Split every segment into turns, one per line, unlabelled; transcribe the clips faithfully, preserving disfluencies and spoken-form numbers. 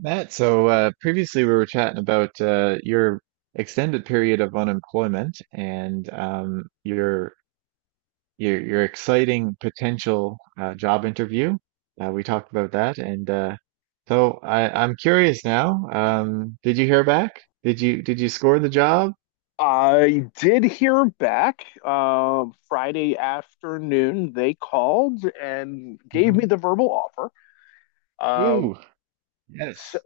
Matt, so uh, previously we were chatting about uh, your extended period of unemployment and um, your your your exciting potential uh, job interview. Uh, we talked about that, and uh, so I, I'm curious now. Um, did you hear back? Did you did you score the job?
I did hear back uh, Friday afternoon. They called and gave me
Hmm.
the verbal offer. Um,
Ooh,
so
yes.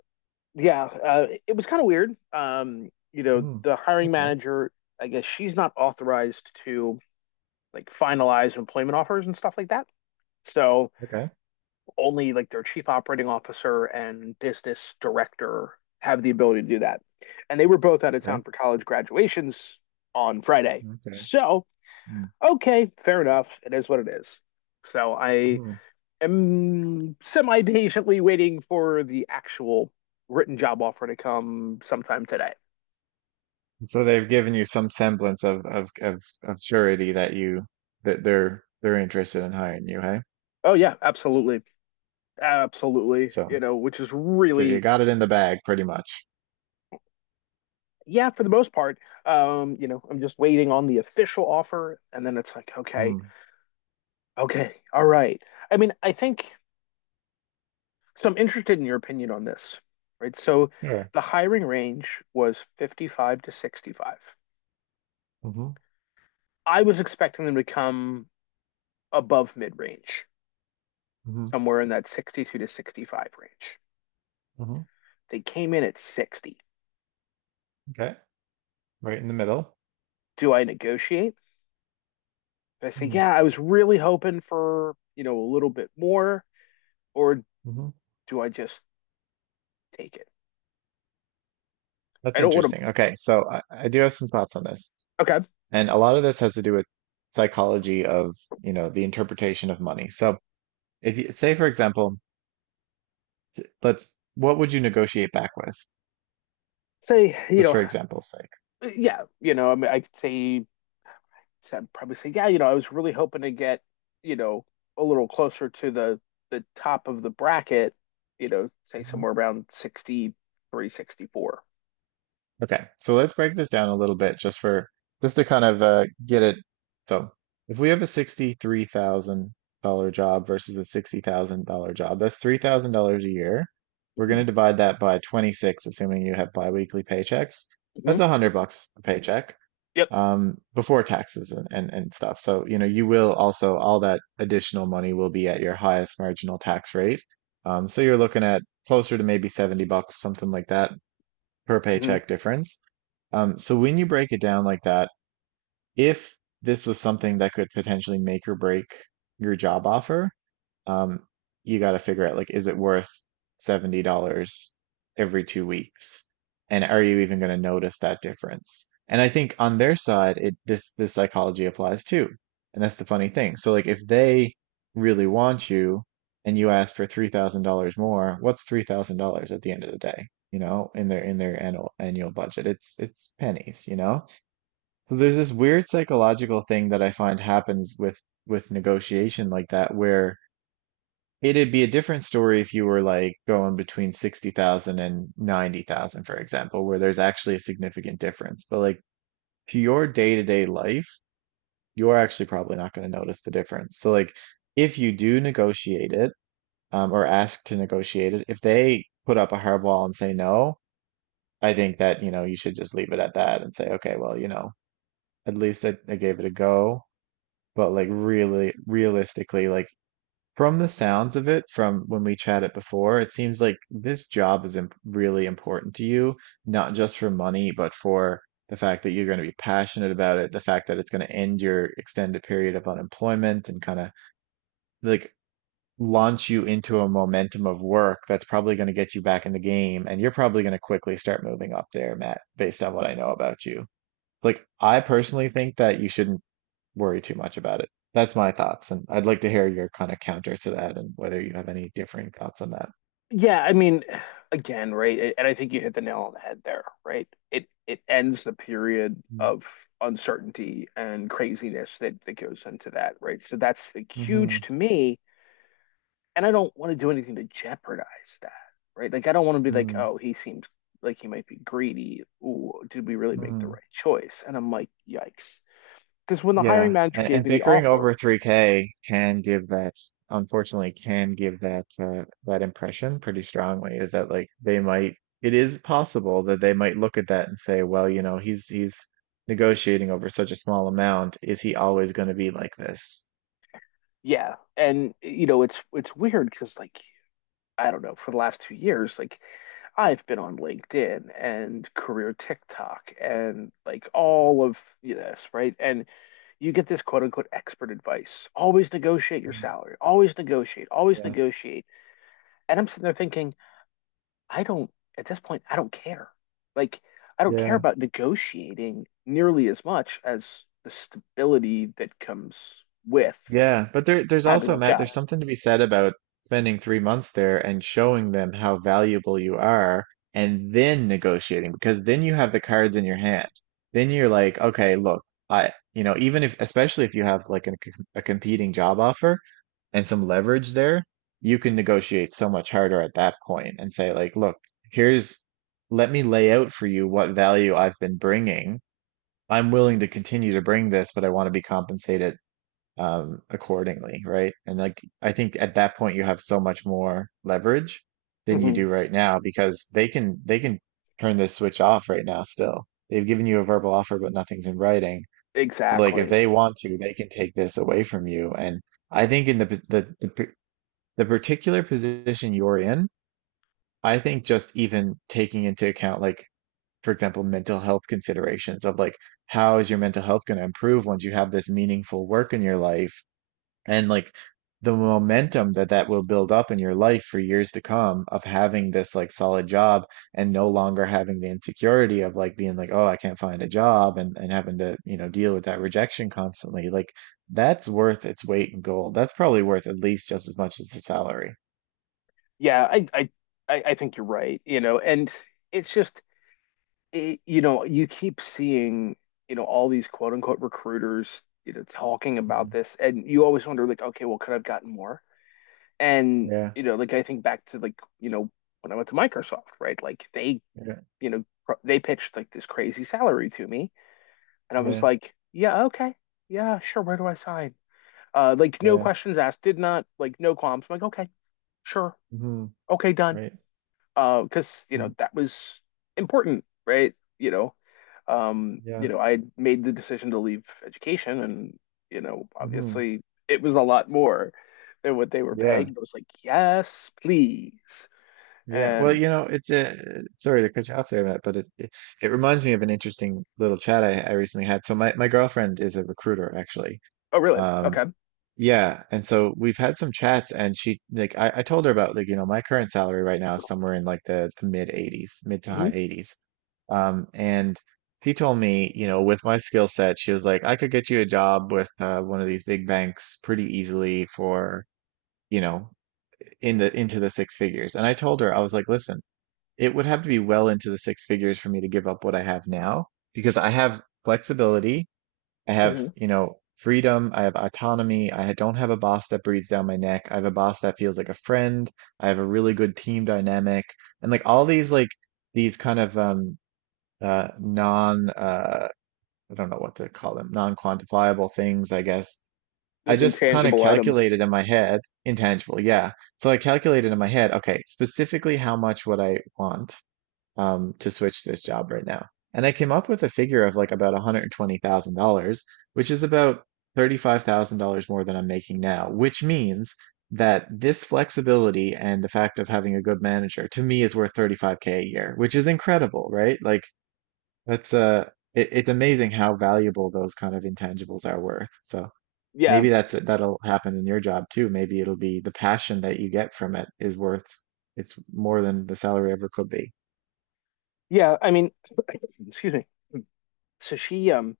yeah, uh, it was kind of weird. Um, you know,
Hmm.
the hiring
Okay.
manager, I guess she's not authorized to like finalize employment offers and stuff like that. So
Okay.
only like their chief operating officer and business director have the ability to do that. And they were both out of town
Okay.
for college graduations on Friday.
Okay.
So okay, fair enough. It is what it is. So I
Mm-hmm.
am semi patiently waiting for the actual written job offer to come sometime today.
So they've given you some semblance of of of, of surety that you that they're they're interested in hiring you, hey?
Oh, yeah, absolutely. Absolutely. You
So
know, which is
so you
really,
got it in the bag pretty much.
yeah, for the most part, um, you know, I'm just waiting on the official offer. And then it's like, okay,
Mm.
okay, all right. I mean, I think, so I'm interested in your opinion on this, right? So
Sure.
the hiring range was fifty-five to sixty-five.
Hmm.
I was expecting them to come above mid range,
Hmm.
somewhere in that sixty-two to sixty-five range.
Hmm.
They came in at sixty.
Okay. Right in the middle.
Do I negotiate? Do I say,
Mm.
yeah, I was really hoping for, you know, a little bit more, or
Hmm. Mm-hmm.
do I just take it? I
That's
don't want to,
interesting. Okay, so I, I do have some thoughts on this.
okay,
And a lot of this has to do with psychology of, you know, the interpretation of money. So if you say, for example, let's what would you negotiate back with?
say, you
Just
know,
for example's sake.
yeah, you know, I mean, I could say, I'd probably say, yeah, you know, I was really hoping to get, you know, a little closer to the the top of the bracket, you know, say somewhere around sixty-three, sixty-four.
Okay, so let's break this down a little bit just for just to kind of uh, get it. So if we have a sixty-three thousand dollar job versus a sixty thousand dollar job, that's three thousand dollars a year. We're going
Mm-hmm.
to divide that by twenty-six, assuming you have biweekly paychecks.
Hmm.
That's a hundred bucks a paycheck
Yep.
um, before taxes and, and and stuff. So you know you will also all that additional money will be at your highest marginal tax rate. Um, so you're looking at closer to maybe seventy bucks, something like that per
Hmm.
paycheck difference. Um, so when you break it down like that, if this was something that could potentially make or break your job offer, um, you got to figure out, like, is it worth seventy dollars every two weeks? And are you even going to notice that difference? And I think on their side, it this this psychology applies too. And that's the funny thing. So, like, if they really want you and you ask for three thousand dollars more, what's three thousand dollars at the end of the day? You know, in their in their annual annual budget, it's it's pennies, you know? So there's this weird psychological thing that I find happens with with negotiation like that, where it'd be a different story if you were like going between sixty thousand and ninety thousand, for example, where there's actually a significant difference. But, like, to your day-to-day life, you're actually probably not going to notice the difference. So, like, if you do negotiate it, um, or ask to negotiate it, if they put up a hardball and say no, I think that, you know, you should just leave it at that and say, okay, well, you know, at least I, I gave it a go. But, like, really, realistically, like, from the sounds of it, from when we chatted before, it seems like this job is imp really important to you, not just for money, but for the fact that you're going to be passionate about it, the fact that it's going to end your extended period of unemployment and kind of like launch you into a momentum of work that's probably going to get you back in the game. And you're probably going to quickly start moving up there, Matt, based on what I know about you. Like, I personally think that you shouldn't worry too much about it. That's my thoughts, and I'd like to hear your kind of counter to that and whether you have any differing thoughts on that.
Yeah, I mean, again, right? And I think you hit the nail on the head there, right? It it ends the period of uncertainty and craziness that that goes into that, right? So that's like
Mm-hmm.
huge to me, and I don't want to do anything to jeopardize that, right? Like I don't want to be like, oh, he seems like he might be greedy. Ooh, did we really make the
Mm-hmm.
right choice? And I'm like, yikes. Because when the hiring
Yeah,
manager
and,
gave
and
me the
bickering
offer,
over three K can give that, unfortunately, can give that uh, that impression pretty strongly. Is that like they might, it is possible that they might look at that and say, well, you know, he's he's negotiating over such a small amount. Is he always going to be like this?
yeah, and you know, it's it's weird because like I don't know, for the last two years, like I've been on LinkedIn and career TikTok and like all of this, right? And you get this quote unquote expert advice. Always negotiate your
Mm.
salary. Always negotiate. Always
Yeah.
negotiate. And I'm sitting there thinking, I don't, at this point, I don't care. Like, I don't care
Yeah.
about negotiating nearly as much as the stability that comes with
Yeah, but there, there's
having
also,
that
Matt,
job.
there's something to be said about spending three months there and showing them how valuable you are, and then negotiating, because then you have the cards in your hand. Then you're like, okay, look, I, you know, even if, especially if you have like a, com- a competing job offer and some leverage there, you can negotiate so much harder at that point and say, like, look, here's, let me lay out for you what value I've been bringing. I'm willing to continue to bring this, but I want to be compensated um, accordingly, right? And, like, I think at that point you have so much more leverage than you
Hmm.
do right now, because they can they can turn this switch off right now still. They've given you a verbal offer, but nothing's in writing. But, like, if
Exactly.
they want to, they can take this away from you. And I think in the the the, p- the particular position you're in, I think just even taking into account, like, for example, mental health considerations of, like, how is your mental health going to improve once you have this meaningful work in your life? And, like, the momentum that that will build up in your life for years to come of having this, like, solid job, and no longer having the insecurity of, like, being like, oh, I can't find a job, and and having to, you know deal with that rejection constantly. Like, that's worth its weight in gold. That's probably worth at least just as much as the salary.
Yeah, I, I, I I think you're right, you know, and it's just it, you know, you keep seeing, you know, all these quote unquote recruiters, you know, talking about
Mhm.
this, and you always wonder, like, okay, well, could I have gotten more? And,
Yeah.
you know, like I think back to like, you know, when I went to Microsoft, right? Like they,
Yeah.
you know, pr- they pitched like this crazy salary to me, and I was
Yeah.
like, yeah, okay, yeah, sure, where do I sign? Uh, like no
Yeah.
questions asked, did not like no qualms. I'm like, okay, sure,
Hmm.
okay, done.
Right.
Uh, because you know
Hmm.
that was important, right? You know, um, you
Yeah.
know, I made the decision to leave education and, you know,
Hmm.
obviously it was a lot more than what they were
Yeah.
paying. But I was like, yes, please.
Yeah, well,
And
you know, it's a sorry to cut you off there, Matt, but it it, it reminds me of an interesting little chat I, I recently had. So my my girlfriend is a recruiter, actually.
oh, really?
Um,
Okay.
yeah, and so we've had some chats, and she like I, I told her about, like, you know, my current salary right now is somewhere in, like, the, the mid eighties, mid to high
Hmm.
eighties. Um, and she told me, you know, with my skill set, she was like, I could get you a job with uh, one of these big banks pretty easily for, you know, in the into the six figures. And I told her, I was like, listen. It would have to be well into the six figures for me to give up what I have now, because I have flexibility. I have,
Hmm.
you know, freedom. I have autonomy. I don't have a boss that breathes down my neck. I have a boss that feels like a friend. I have a really good team dynamic and, like, all these, like, these kind of, um, uh, non, uh, I don't know what to call them, non-quantifiable things, I guess. I
Those
just kind of
intangible items.
calculated in my head, intangible, yeah. So I calculated in my head, okay, specifically how much would I want, um, to switch this job right now? And I came up with a figure of like about one hundred twenty thousand dollars which is about thirty-five thousand dollars more than I'm making now, which means that this flexibility and the fact of having a good manager to me is worth thirty-five K a year, which is incredible, right? Like, that's uh it, it's amazing how valuable those kind of intangibles are worth. So
Yeah.
maybe that's it. That'll happen in your job too. Maybe it'll be the passion that you get from it is worth it's more than the salary ever could be.
Yeah. I mean, excuse me. So she, um,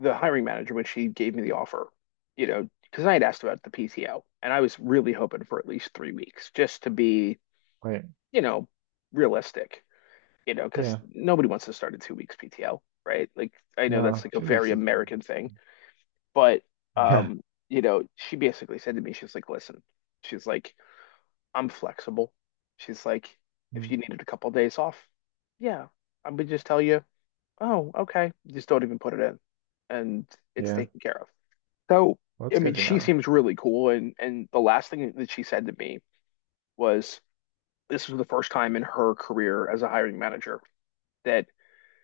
the hiring manager, when she gave me the offer, you know, because I had asked about the P T O and I was really hoping for at least three weeks just to be,
Right.
you know, realistic. You know, because
Yeah.
nobody wants to start a two weeks P T O, right? Like I know that's
No,
like a
two weeks
very
is
American
enough.
thing, but
Yeah.
um, you know, she basically said to me, she's like, listen, she's like, I'm flexible. She's like, if you
Mm.
needed a couple days off, yeah, I would just tell you, oh, okay, just don't even put it in, and it's
Yeah.
taken care of. So,
Well, that's
I
good
mean,
to
she
know.
seems really cool, and and the last thing that she said to me was, this was the first time in her career as a hiring manager that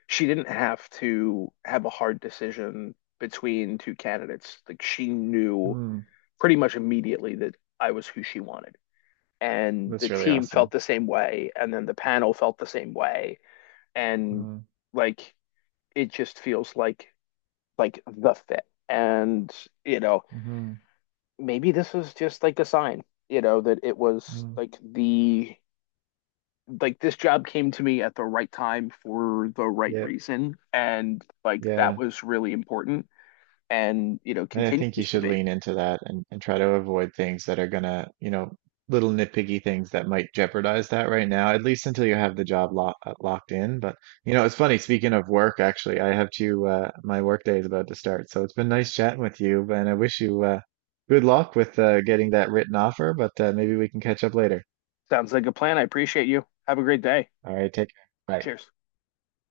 she didn't have to have a hard decision between two candidates. Like she knew
Hmm.
pretty much immediately that I was who she wanted. And the
That's really
team felt
awesome.
the same way. And then the panel felt the same way. And
Mm.
like it just feels like like the fit. And, you know,
Hmm.
maybe this was just like a sign, you know, that it was
Mm.
like the like this job came to me at the right time for the right
Yep.
reason and like that
Yeah.
was really important and, you know,
And I think you
continues to
should
be.
lean into that and, and try to avoid things that are gonna, you know, little nitpicky things that might jeopardize that right now, at least until you have the job lo uh, locked in. But, you know, it's funny, speaking of work, actually, I have to, uh, my work day is about to start. So it's been nice chatting with you, and I wish you, uh, good luck with, uh, getting that written offer, but, uh, maybe we can catch up later.
Sounds like a plan. I appreciate you. Have a great day.
All right, take care. Bye.
Cheers.